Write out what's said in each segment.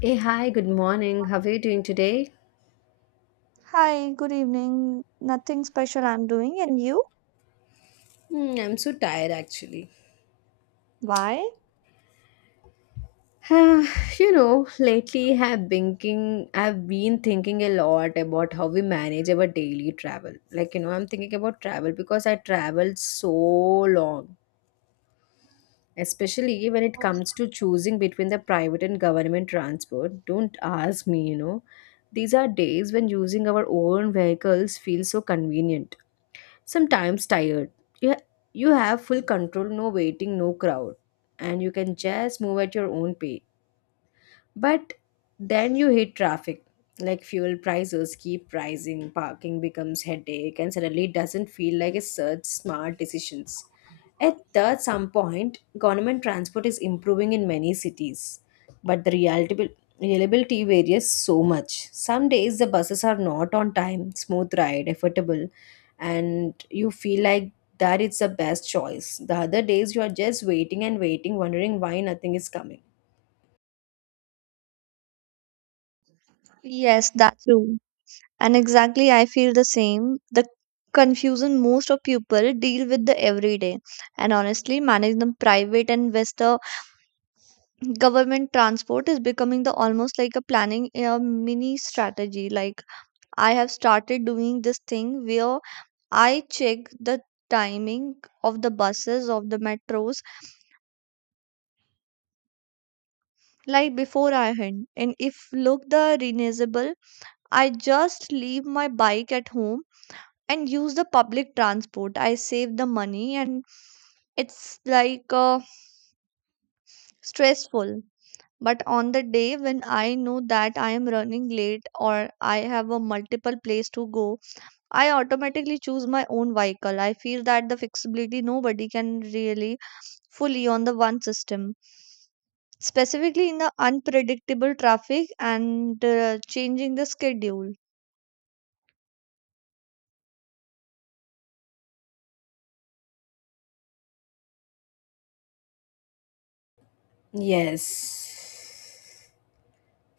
Hey, hi, good morning. How are you doing today? Hi, good evening. Nothing special I'm doing, and you? Hmm, I'm so tired actually. Why? Ah, you know, lately have thinking I've been thinking a lot about how we manage our daily travel. I'm thinking about travel because I traveled so long. Especially when it Oh. comes to choosing between the private and government transport. Don't ask me, you know. These are days when using our own vehicles feels so convenient. Sometimes tired. You, you have full control, no waiting, no crowd, and you can just move at your own pace. But then you hit traffic. Like fuel prices keep rising, parking becomes headache, and suddenly it doesn't feel like a such smart decisions. At that some point, government transport is improving in many cities, but the reality reliability varies so much. Some days the buses are not on time, smooth ride, affordable, and you feel like that it's the best choice. The other days you are just waiting and waiting, wondering why nothing is coming. Yes, that's true. And exactly, I feel the same. The confusion most of people deal with the everyday, and honestly, managing the private and with the government transport is becoming the almost like a planning a mini strategy. Like I have started doing this thing where I check the timing of the buses, of the metros, like before I. And if look the reasonable, I just leave my bike at home and use the public transport. I save the money and it's like stressful. But on the day when I know that I am running late or I have a multiple place to go, I automatically choose my own vehicle. I feel that the flexibility nobody can really fully on the one system. Specifically in the unpredictable traffic and changing the schedule. Yes.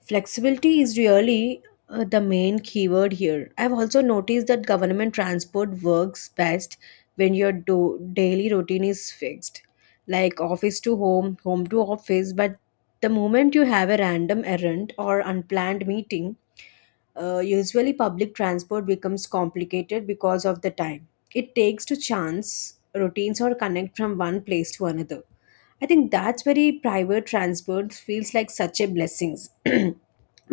Flexibility is really the main keyword here. I've also noticed that government transport works best when daily routine is fixed, like office to home, home to office. But the moment you have a random errand or unplanned meeting, usually public transport becomes complicated because of the time it takes to chance routines or connect from one place to another. I think that's very private transport feels like such a blessings.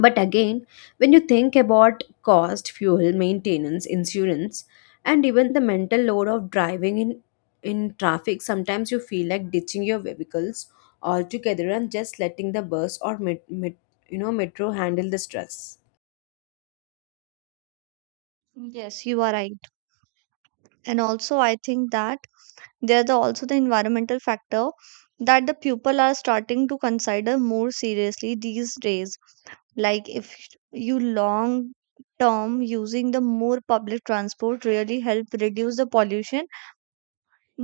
But again, when you think about cost, fuel, maintenance, insurance, and even the mental load of driving in traffic, sometimes you feel like ditching your vehicles altogether and just letting the bus or metro handle the stress. Yes, you are right. And also, I think that there's the, also the environmental factor that the people are starting to consider more seriously these days, like if you long term using the more public transport really help reduce the pollution.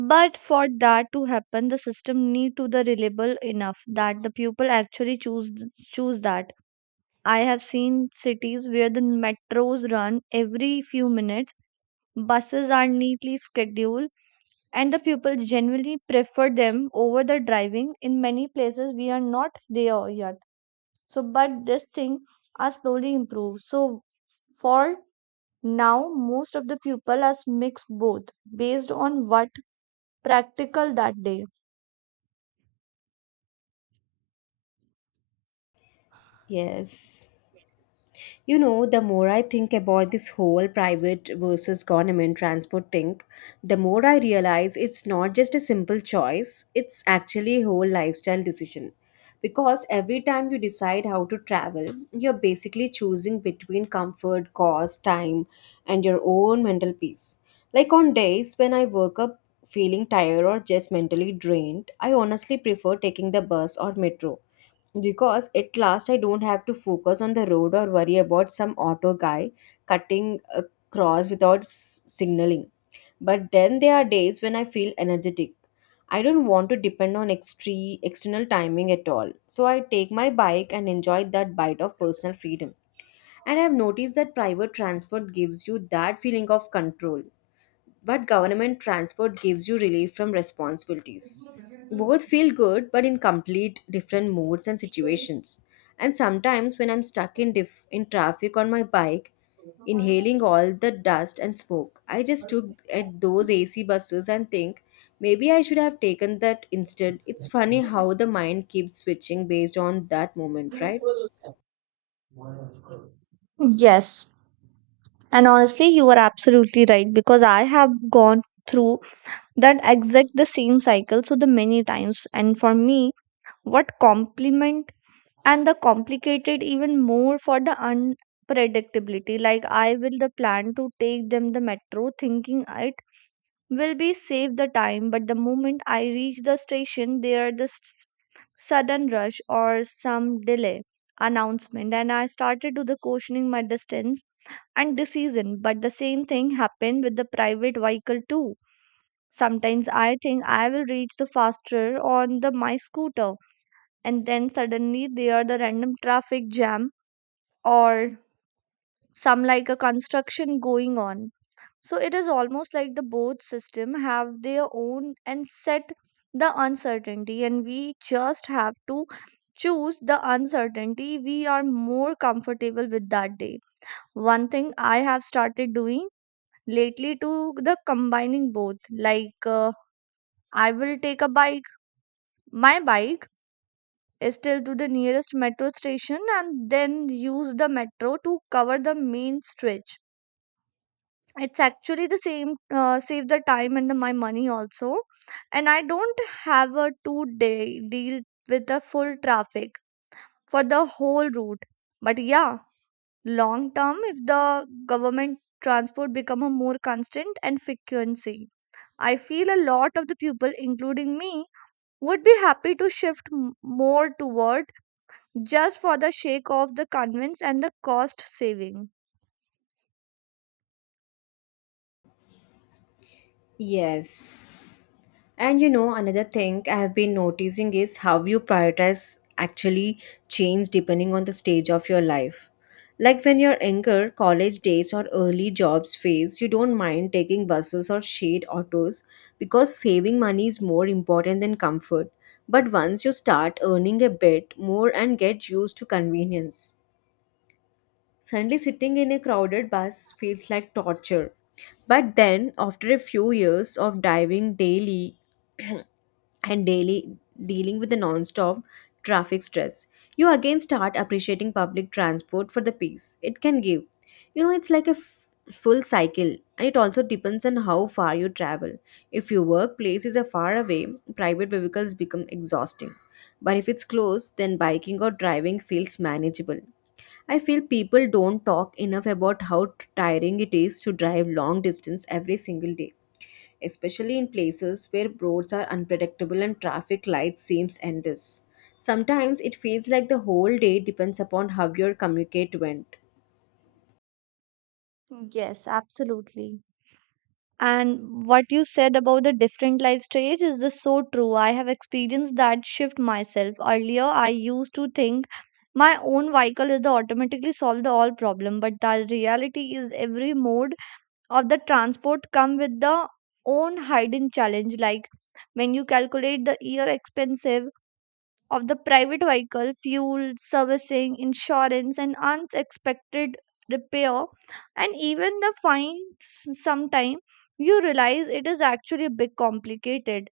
But for that to happen, the system need to the reliable enough that the people actually choose that. I have seen cities where the metros run every few minutes, buses are neatly scheduled, and the people generally prefer them over the driving. In many places, we are not there yet. So, but this thing are slowly improved. So, for now, most of the people are mixed both based on what practical that day. Yes. You know, the more I think about this whole private versus government transport thing, the more I realize it's not just a simple choice, it's actually a whole lifestyle decision. Because every time you decide how to travel, you're basically choosing between comfort, cost, time, and your own mental peace. Like on days when I woke up feeling tired or just mentally drained, I honestly prefer taking the bus or metro because at last I don't have to focus on the road or worry about some auto guy cutting across without signaling. But then there are days when I feel energetic. I don't want to depend on external timing at all. So I take my bike and enjoy that bite of personal freedom. And I've noticed that private transport gives you that feeling of control but government transport gives you relief from responsibilities. Both feel good, but in complete different moods and situations. And sometimes, when I'm stuck in traffic on my bike, inhaling all the dust and smoke, I just look at those AC buses and think maybe I should have taken that instead. It's funny how the mind keeps switching based on that moment, right? Yes, and honestly, you are absolutely right, because I have gone through that exact the same cycle so the many times. And for me, what complement and the complicated even more for the unpredictability, like I will the plan to take them the metro thinking it will be save the time, but the moment I reach the station, there the sudden rush or some delay announcement, and I started to the questioning my distance and decision. But the same thing happened with the private vehicle too. Sometimes I think I will reach the faster on the my scooter, and then suddenly there are the random traffic jam or some like a construction going on. So it is almost like the both system have their own and set the uncertainty, and we just have to choose the uncertainty we are more comfortable with that day. One thing I have started doing lately to the combining both, like I will take a bike. My bike is still to the nearest metro station and then use the metro to cover the main stretch. It's actually the same, save the time and the, my money also. And I don't have a 2-day deal with the full traffic for the whole route. But yeah, long term, if the government transport become a more constant and frequency, I feel a lot of the people, including me, would be happy to shift more toward, just for the sake of the convenience and the cost saving. Yes. And you know, another thing I have been noticing is how you prioritize actually change depending on the stage of your life. Like when you're younger, college days or early jobs phase, you don't mind taking buses or shared autos because saving money is more important than comfort. But once you start earning a bit more and get used to convenience, suddenly sitting in a crowded bus feels like torture but then, after a few years of diving daily and daily dealing with the non-stop traffic stress, you again start appreciating public transport for the peace it can give. You know, it's like a full cycle, and it also depends on how far you travel. If your workplace is a far away, private vehicles become exhausting. But if it's close, then biking or driving feels manageable. I feel people don't talk enough about how tiring it is to drive long distance every single day especially in places where roads are unpredictable and traffic lights seems endless. Sometimes it feels like the whole day depends upon how your communicate went. Yes, absolutely. And what you said about the different life stage is just so true. I have experienced that shift myself. Earlier, I used to think my own vehicle is the automatically solve the all problem, but the reality is every mode of the transport come with the own hidden challenge. Like when you calculate the year expensive of the private vehicle, fuel, servicing, insurance, and unexpected repair, and even the fines sometime, you realize it is actually a bit complicated.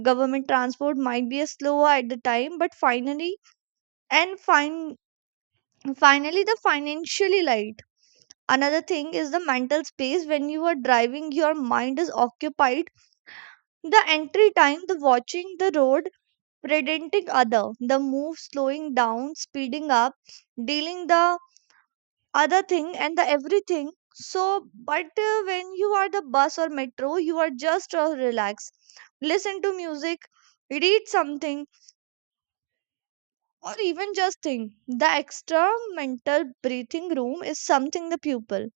Government transport might be a slower at the time, but finally and finally the financially light. Another thing is the mental space. When you are driving, your mind is occupied. The entry time, the watching the road, predenting other the move, slowing down, speeding up, dealing the other thing, and the everything. So but when you are the bus or metro, you are just relaxed, listen to music, read something, or even just think. The extra mental breathing room is something the pupil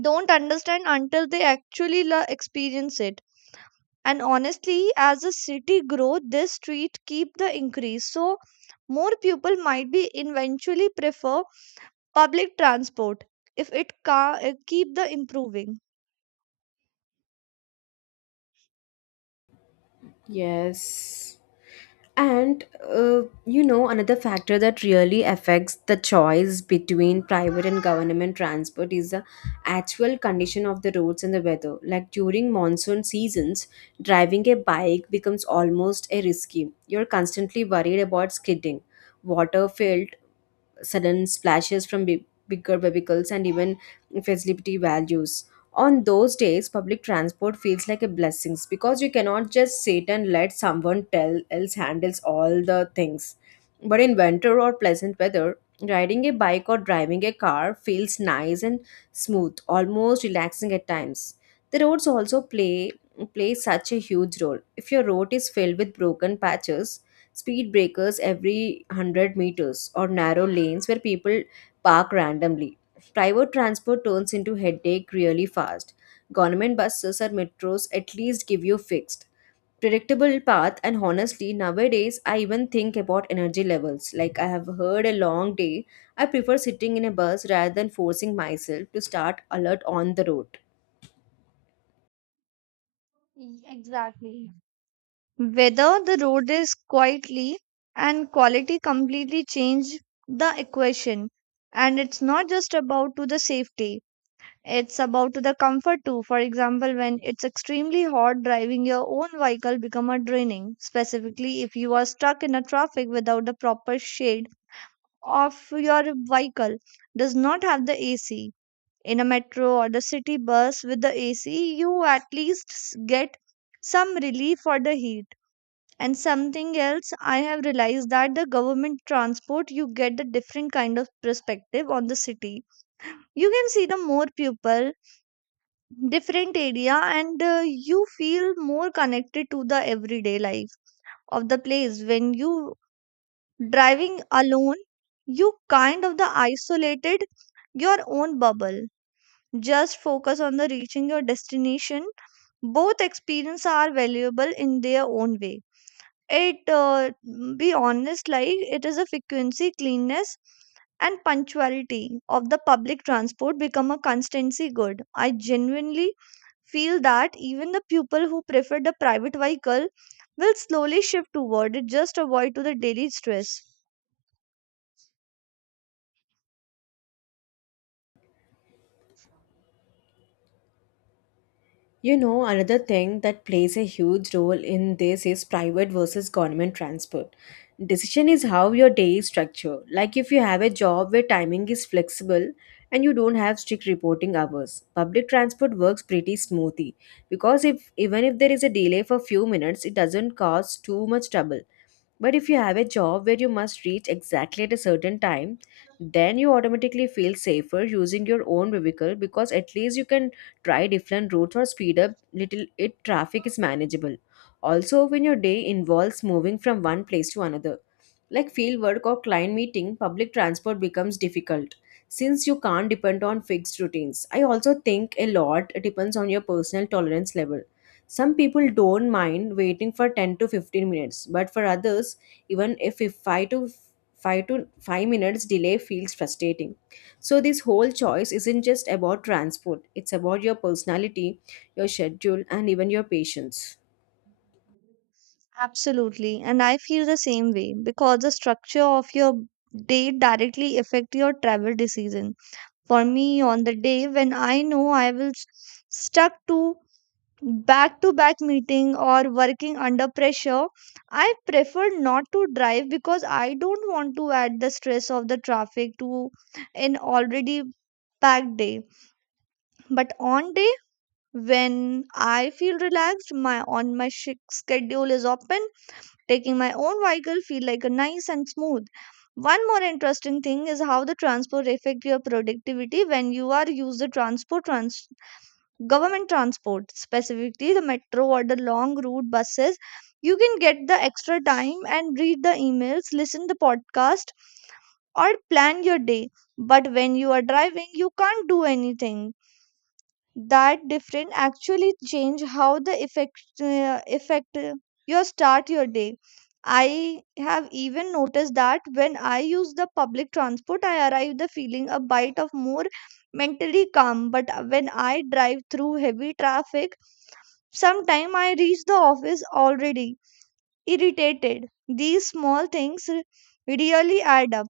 don't understand until they actually experience it. And honestly, as the city grow, this street keep the increase, so more people might be eventually prefer public transport if it keep the improving. Yes. And you know, another factor that really affects the choice between private and government transport is the actual condition of the roads and the weather. Like during monsoon seasons, driving a bike becomes almost a risky. You're constantly worried about skidding, water filled sudden splashes from bigger vehicles and even facility values. On those days, public transport feels like a blessing because you cannot just sit and let someone tell else handles all the things. But in winter or pleasant weather, riding a bike or driving a car feels nice and smooth, almost relaxing at times. The roads also play such a huge role. If your road is filled with broken patches, speed breakers every 100 meters, or narrow lanes where people park randomly. Private transport turns into headache really fast. Government buses or metros at least give you fixed, predictable path. And honestly, nowadays I even think about energy levels. Like I have heard a long day, I prefer sitting in a bus rather than forcing myself to start alert on the road. Exactly. Whether the road is quietly and quality completely change the equation, and it's not just about to the safety. It's about the comfort too. For example, when it's extremely hot, driving your own vehicle become a draining, specifically if you are stuck in a traffic without the proper shade of your vehicle does not have the AC. In a metro or the city bus with the AC, you at least get some relief for the heat. And something else I have realized that the government transport, you get the different kind of perspective on the city. You can see the more people, different area, and you feel more connected to the everyday life of the place. When you driving alone, you kind of the isolated your own bubble, just focus on the reaching your destination. Both experience are valuable in their own way. It be honest, like it is a frequency, cleanness, and punctuality of the public transport become a constancy good. I genuinely feel that even the people who prefer the private vehicle will slowly shift toward it, just avoid to the daily stress. You know, another thing that plays a huge role in this is private versus government transport. Decision is how your day is structured. Like if you have a job where timing is flexible and you don't have strict reporting hours, public transport works pretty smoothly because if even if there is a delay for few minutes, it doesn't cause too much trouble. But if you have a job where you must reach exactly at a certain time, then you automatically feel safer using your own vehicle because at least you can try different routes or speed up little if traffic is manageable. Also, when your day involves moving from one place to another, like field work or client meeting, public transport becomes difficult since you can't depend on fixed routines. I also think a lot depends on your personal tolerance level some people don't mind waiting for 10 to 15 minutes, but for others, even if 5 minutes delay feels frustrating. So this whole choice isn't just about transport, it's about your personality, your schedule and even your patience. Absolutely, and I feel the same way, because the structure of your day directly affect your travel decision. For me, on the day when I know I will stuck to back meeting or working under pressure, I prefer not to drive because I don't want to add the stress of the traffic to an already packed day. But on day when I feel relaxed, my on my schedule is open, taking my own vehicle feel like a nice and smooth. One more interesting thing is how the transport affect your productivity. When you are use the transport, government transport, specifically the metro or the long route buses, you can get the extra time and read the emails, listen the podcast, or plan your day. But when you are driving, you can't do anything. That different actually change how the effect, you start your day. I have even noticed that when I use the public transport, I arrive the feeling a bite of more mentally calm. But when I drive through heavy traffic sometime, I reach the office already irritated. These small things really add up,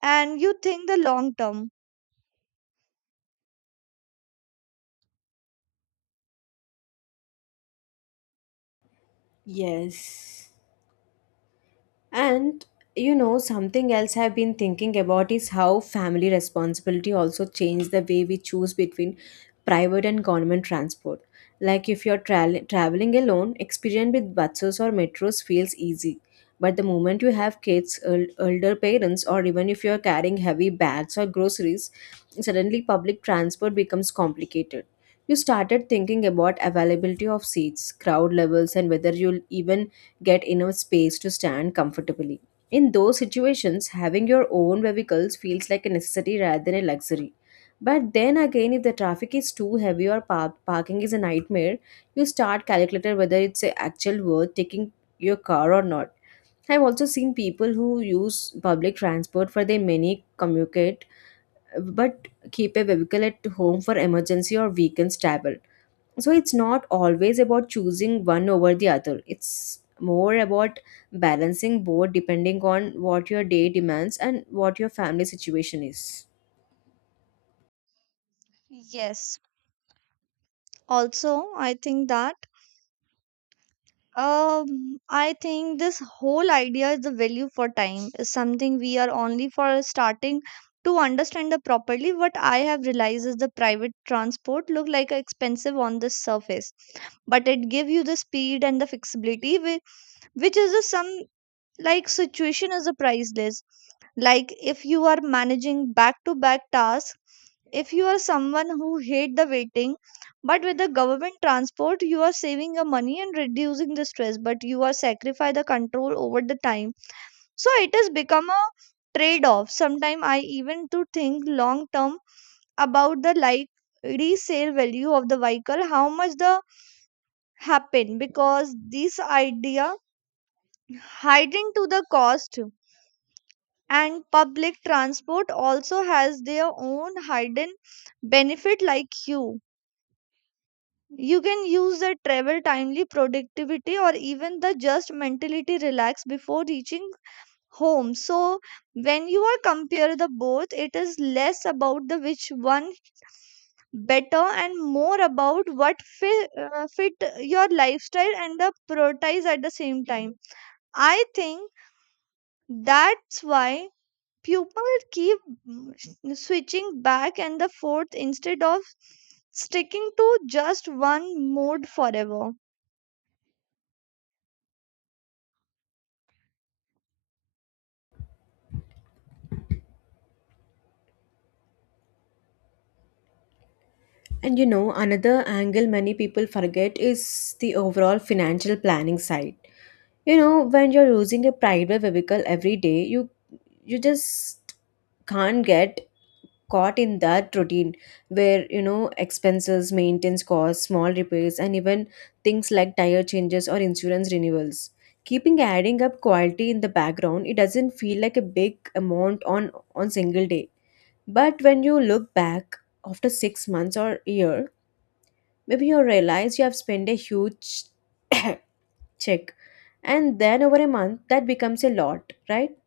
and you think the long term. Yes. And you know, something else I've been thinking about is how family responsibility also changed the way we choose between private and government transport. Like if you're traveling alone, experience with buses or metros feels easy. But the moment you have kids, elder parents, or even if you're carrying heavy bags or groceries, suddenly public transport becomes complicated. You started thinking about availability of seats, crowd levels, and whether you'll even get enough space to stand comfortably. In those situations, having your own vehicles feels like a necessity rather than a luxury. But then again, if the traffic is too heavy or parking is a nightmare, you start calculating whether it's a actual worth taking your car or not. I've also seen people who use public transport for their many commute but keep a vehicle at home for emergency or weekends travel. So it's not always about choosing one over the other. It's more about balancing both depending on what your day demands and what your family situation is. Yes, also i think that I think this whole idea is the value for time is something we are only for starting to understand the properly. What I have realized is the private transport look like expensive on the surface, but it give you the speed and the flexibility, which is the some like situation is a priceless, like if you are managing back to back tasks, if you are someone who hate the waiting. But with the government transport, you are saving your money and reducing the stress, but you are sacrifice the control over the time. So it has become a trade off. Sometimes I even to think long term about the, like, resale value of the vehicle, how much the happen, because this idea hiding to the cost. And public transport also has their own hidden benefit, like you can use the travel timely productivity or even the just mentality relax before reaching home. So when you are compare the both, it is less about the which one better and more about what fit your lifestyle and the prioritize at the same time. I think that's why Pupils keep mm, switching back and the forth instead of sticking to just one mode forever. And you know, another angle many people forget is the overall financial planning side. You know, when you're using a private vehicle every day, you just can't get caught in that routine where you know expenses maintenance costs small repairs and even things like tire changes or insurance renewals keeping adding up quality in the background it doesn't feel like a big amount on single day but when you look back after 6 months or year. Maybe you realize you have spent a huge check, and then over a month, that becomes a lot, right?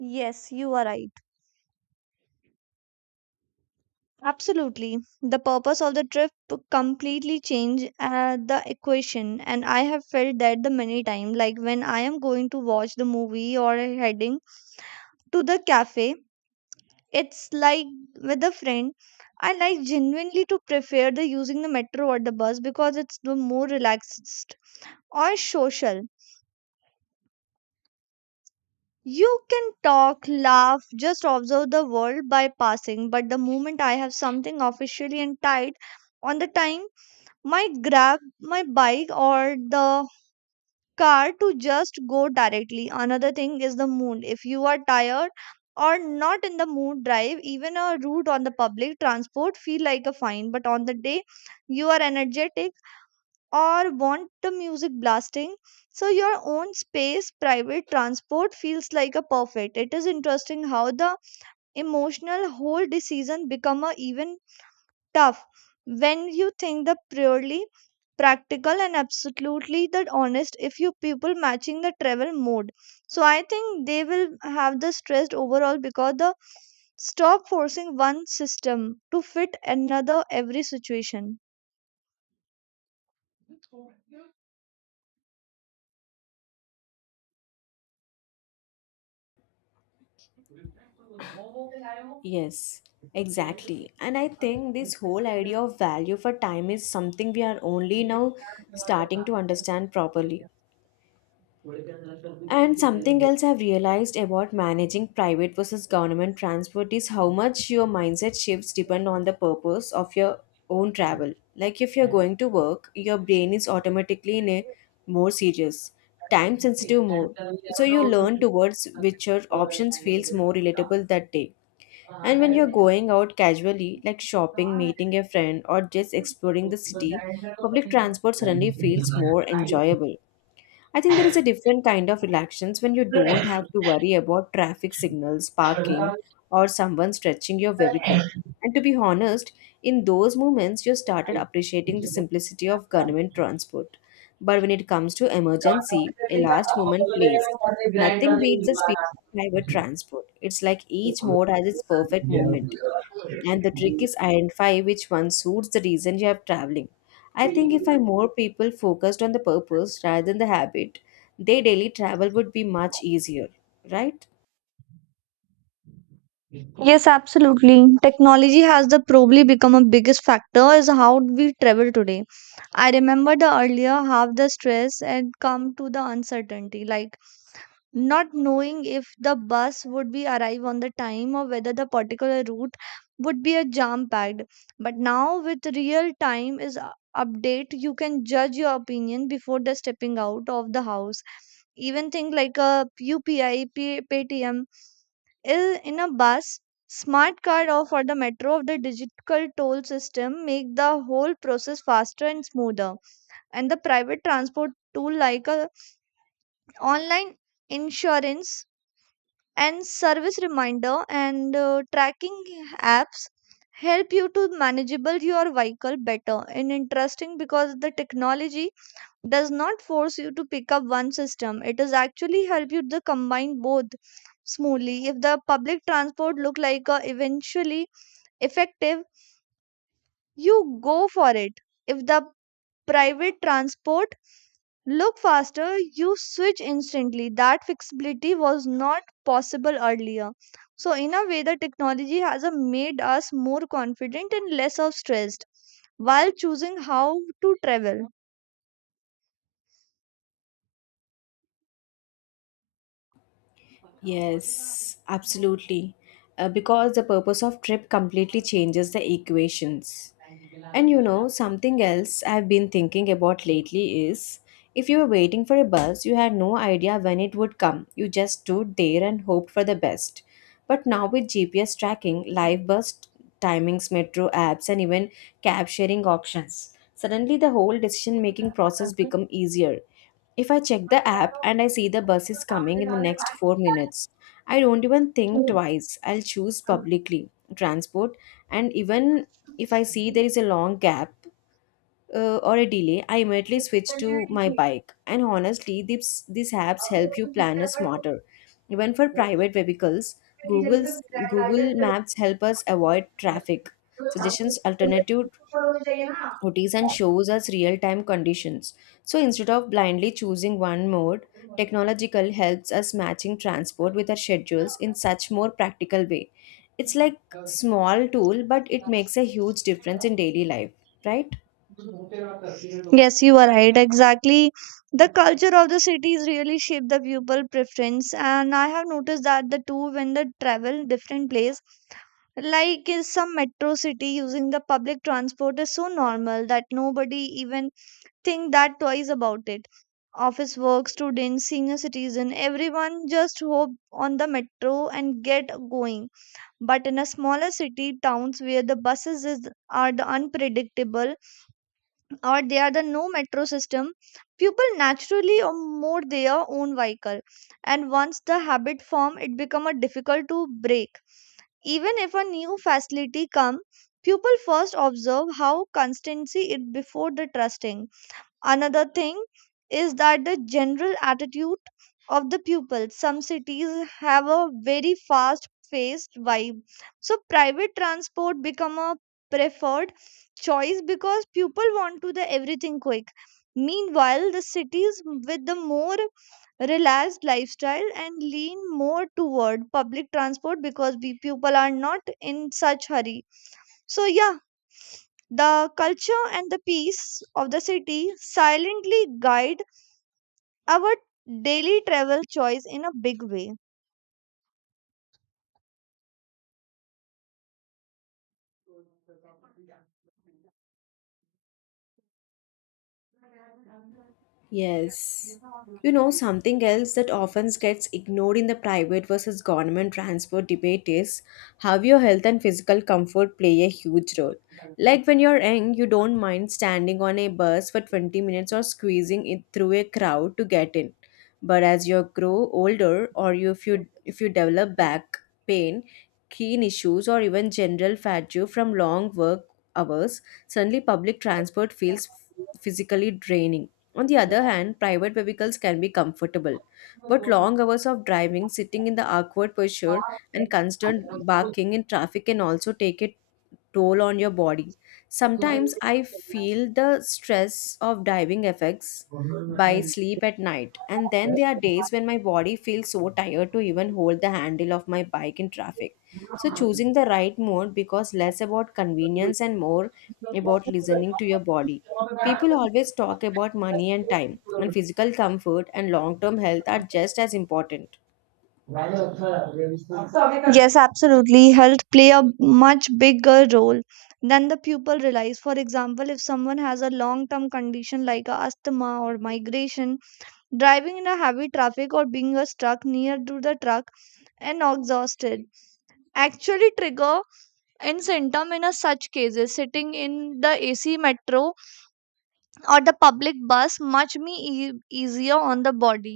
Yes, you are right. Absolutely. The purpose of the trip completely changed the equation, and I have felt that the many time. Like when I am going to watch the movie or heading to the cafe, it's like with a friend. I like genuinely to prefer the using the metro or the bus because it's the more relaxed or social. You can talk, laugh, just observe the world by passing. But the moment I have something officially and tight on the time, might grab my bike or the car to just go directly. Another thing is the mood. If you are tired or not in the mood, drive even a route on the public transport feel like a fine, but on the day you are energetic, or want the music blasting so your own space private transport feels like a perfect. It is interesting how the emotional whole decision become a even tough when you think the purely practical and absolutely that honest if you people matching the travel mode, so I think they will have the stressed overall because the stop forcing one system to fit another every situation. Yes, exactly. And I think this whole idea of value for time is something we are only now starting to understand properly. And something else I've realized about managing private versus government transport is how much your mindset shifts depend on the purpose of your own travel. Like if you're going to work, your brain is automatically in a more serious, time sensitive mode. So you learn towards which your options feels more relatable that day. And when you're going out casually, like shopping, meeting a friend, or just exploring the city, public transport suddenly feels more enjoyable. I think there is a different kind of relaxations when you don't have to worry about traffic signals, parking, or someone stretching your vehicle. And to be honest, in those moments, you started appreciating the simplicity of government transport. But when it comes to emergency, a last moment plays. Nothing beats the speed of private transport. It's like each mode has its perfect moment and the trick is identify which one suits the reason you are traveling. I think if I more people focused on the purpose rather than the habit their daily travel would be much easier, right? Yes, absolutely. Technology has the probably become a biggest factor is how we travel today. I remember the earlier half the stress and come to the uncertainty. Like not knowing if the bus would be arrive on the time or whether the particular route would be a jam packed, but now with real time is update you can judge your opinion before the stepping out of the house. Even thing like a upi paytm is in a bus, smart card or for the metro of the digital toll system make the whole process faster and smoother. And the private transport tool like a online insurance and service reminder and tracking apps help you to manageable your vehicle better and interesting because the technology does not force you to pick up one system, it is actually help you to combine both smoothly. If the public transport look like a eventually effective, you go for it. If the private transport look faster, you switch instantly. That flexibility was not possible earlier. So, in a way, the technology has made us more confident and less of stressed while choosing how to travel. Yes, absolutely. Because the purpose of trip completely changes the equations. And you know, something else I've been thinking about lately is if you were waiting for a bus, you had no idea when it would come. You just stood there and hoped for the best. But now with GPS tracking, live bus timings, metro apps, and even cab sharing options, suddenly the whole decision making process become easier. If I check the app and I see the bus is coming in the next 4 minutes, I don't even think twice. I'll choose publicly transport and even if I see there is a long gap or a delay, I immediately switch to my bike. And honestly, these apps help you plan a smarter. Even for private vehicles, Google's Google Maps help us avoid traffic suggestions alternative OTs and shows us real time conditions. So instead of blindly choosing one mode, technological helps us matching transport with our schedules in such more practical way. It's like small tool but it makes a huge difference in daily life, right? Yes, you are right. Exactly. The culture of the cities really shape the people preference. And I have noticed that the two when they travel different place, like in some metro city using the public transport is so normal that nobody even think that twice about it. Office work, students, senior citizen, everyone just hope on the metro and get going. But in a smaller city, towns where the buses is, are the unpredictable or they are the no metro system, people naturally or more their own vehicle. And once the habit form it become a difficult to break. Even if a new facility come, people first observe how constancy it before the trusting. Another thing is that the general attitude of the pupils. Some cities have a very fast paced vibe. So private transport become a preferred choice because people want to the everything quick. Meanwhile, the cities with the more relaxed lifestyle and lean more toward public transport because we people are not in such hurry. So yeah, the culture and the peace of the city silently guide our daily travel choice in a big way. Yes. You know, something else that often gets ignored in the private versus government transport debate is how your health and physical comfort play a huge role. Like when you're young, you don't mind standing on a bus for 20 minutes or squeezing it through a crowd to get in. But as you grow older or if you develop back pain, keen issues or even general fatigue from long work hours, suddenly public transport feels physically draining on the other hand, private vehicles can be comfortable, but long hours of driving, sitting in the awkward posture, and constant barking in traffic can also take it toll on your body. Sometimes I feel the stress of diving effects by sleep at night, and then there are days when my body feels so tired to even hold the handle of my bike in traffic. So, choosing the right mode because less about convenience and more about listening to your body. People always talk about money and time, and physical comfort and long term health are just as important. Yes, absolutely. Health play a much bigger role than the pupil realize. For example, if someone has a long-term condition like a asthma or migration, driving in a heavy traffic or being a struck near to the truck and exhausted actually trigger in symptom in a such cases sitting in the ac metro or the public bus much easier on the body.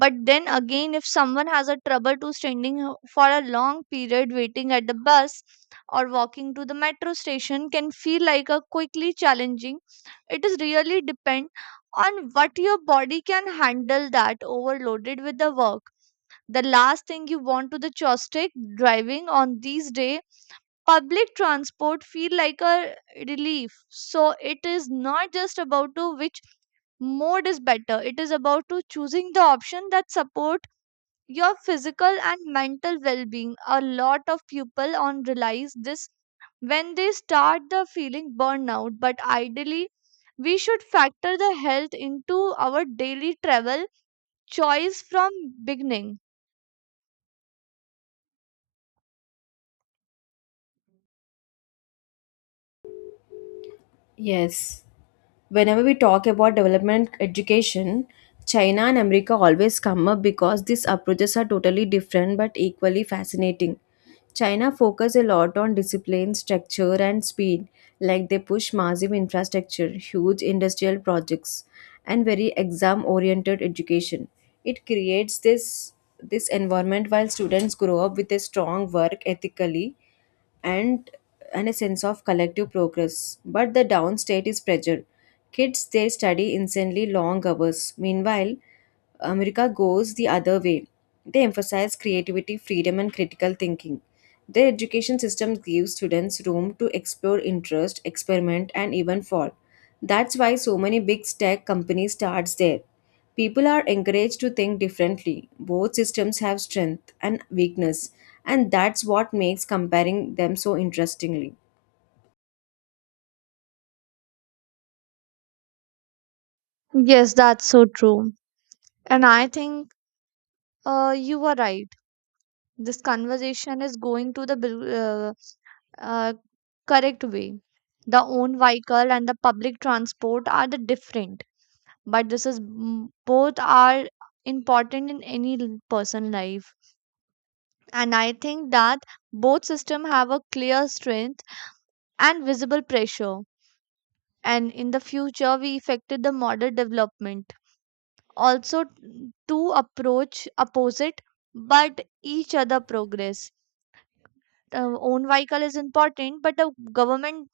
But then again if someone has a trouble to standing for a long period waiting at the bus or walking to the metro station can feel like a quickly challenging. It is really depend on what your body can handle that overloaded with the work, the last thing you want to the joystick driving on these day, public transport feel like a relief. So it is not just about to which mode is better, it is about to choosing the option that support your physical and mental well-being. A lot of people on realize this when they start the feeling burnout, but ideally we should factor the health into our daily travel choice from beginning. Yes. Whenever we talk about development education, China and America always come up because these approaches are totally different but equally fascinating. China focus a lot on discipline structure and speed, like they push massive infrastructure, huge industrial projects, and very exam oriented education. It creates this environment while students grow up with a strong work ethically and and a sense of collective progress. But the downstate is pressure. Kids they study insanely long hours. Meanwhile, America goes the other way. They emphasize creativity, freedom, and critical thinking. Their education system gives students room to explore interest, experiment, and even fall. That's why so many big tech companies starts there. People are encouraged to think differently. Both systems have strength and weakness, and that's what makes comparing them so interestingly. Yes, that's so true. And I think you were right, this conversation is going to the uh, correct way. The own vehicle and the public transport are the different, but this is both are important in any person life. And I think that both system have a clear strength and visible pressure. And in the future, we affected the model development. Also, two approach opposite, but each other progress. Own vehicle is important but the government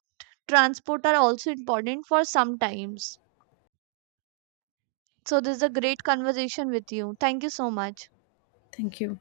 transport are also important for sometimes. So this is a great conversation with you, thank you so much. Thank you.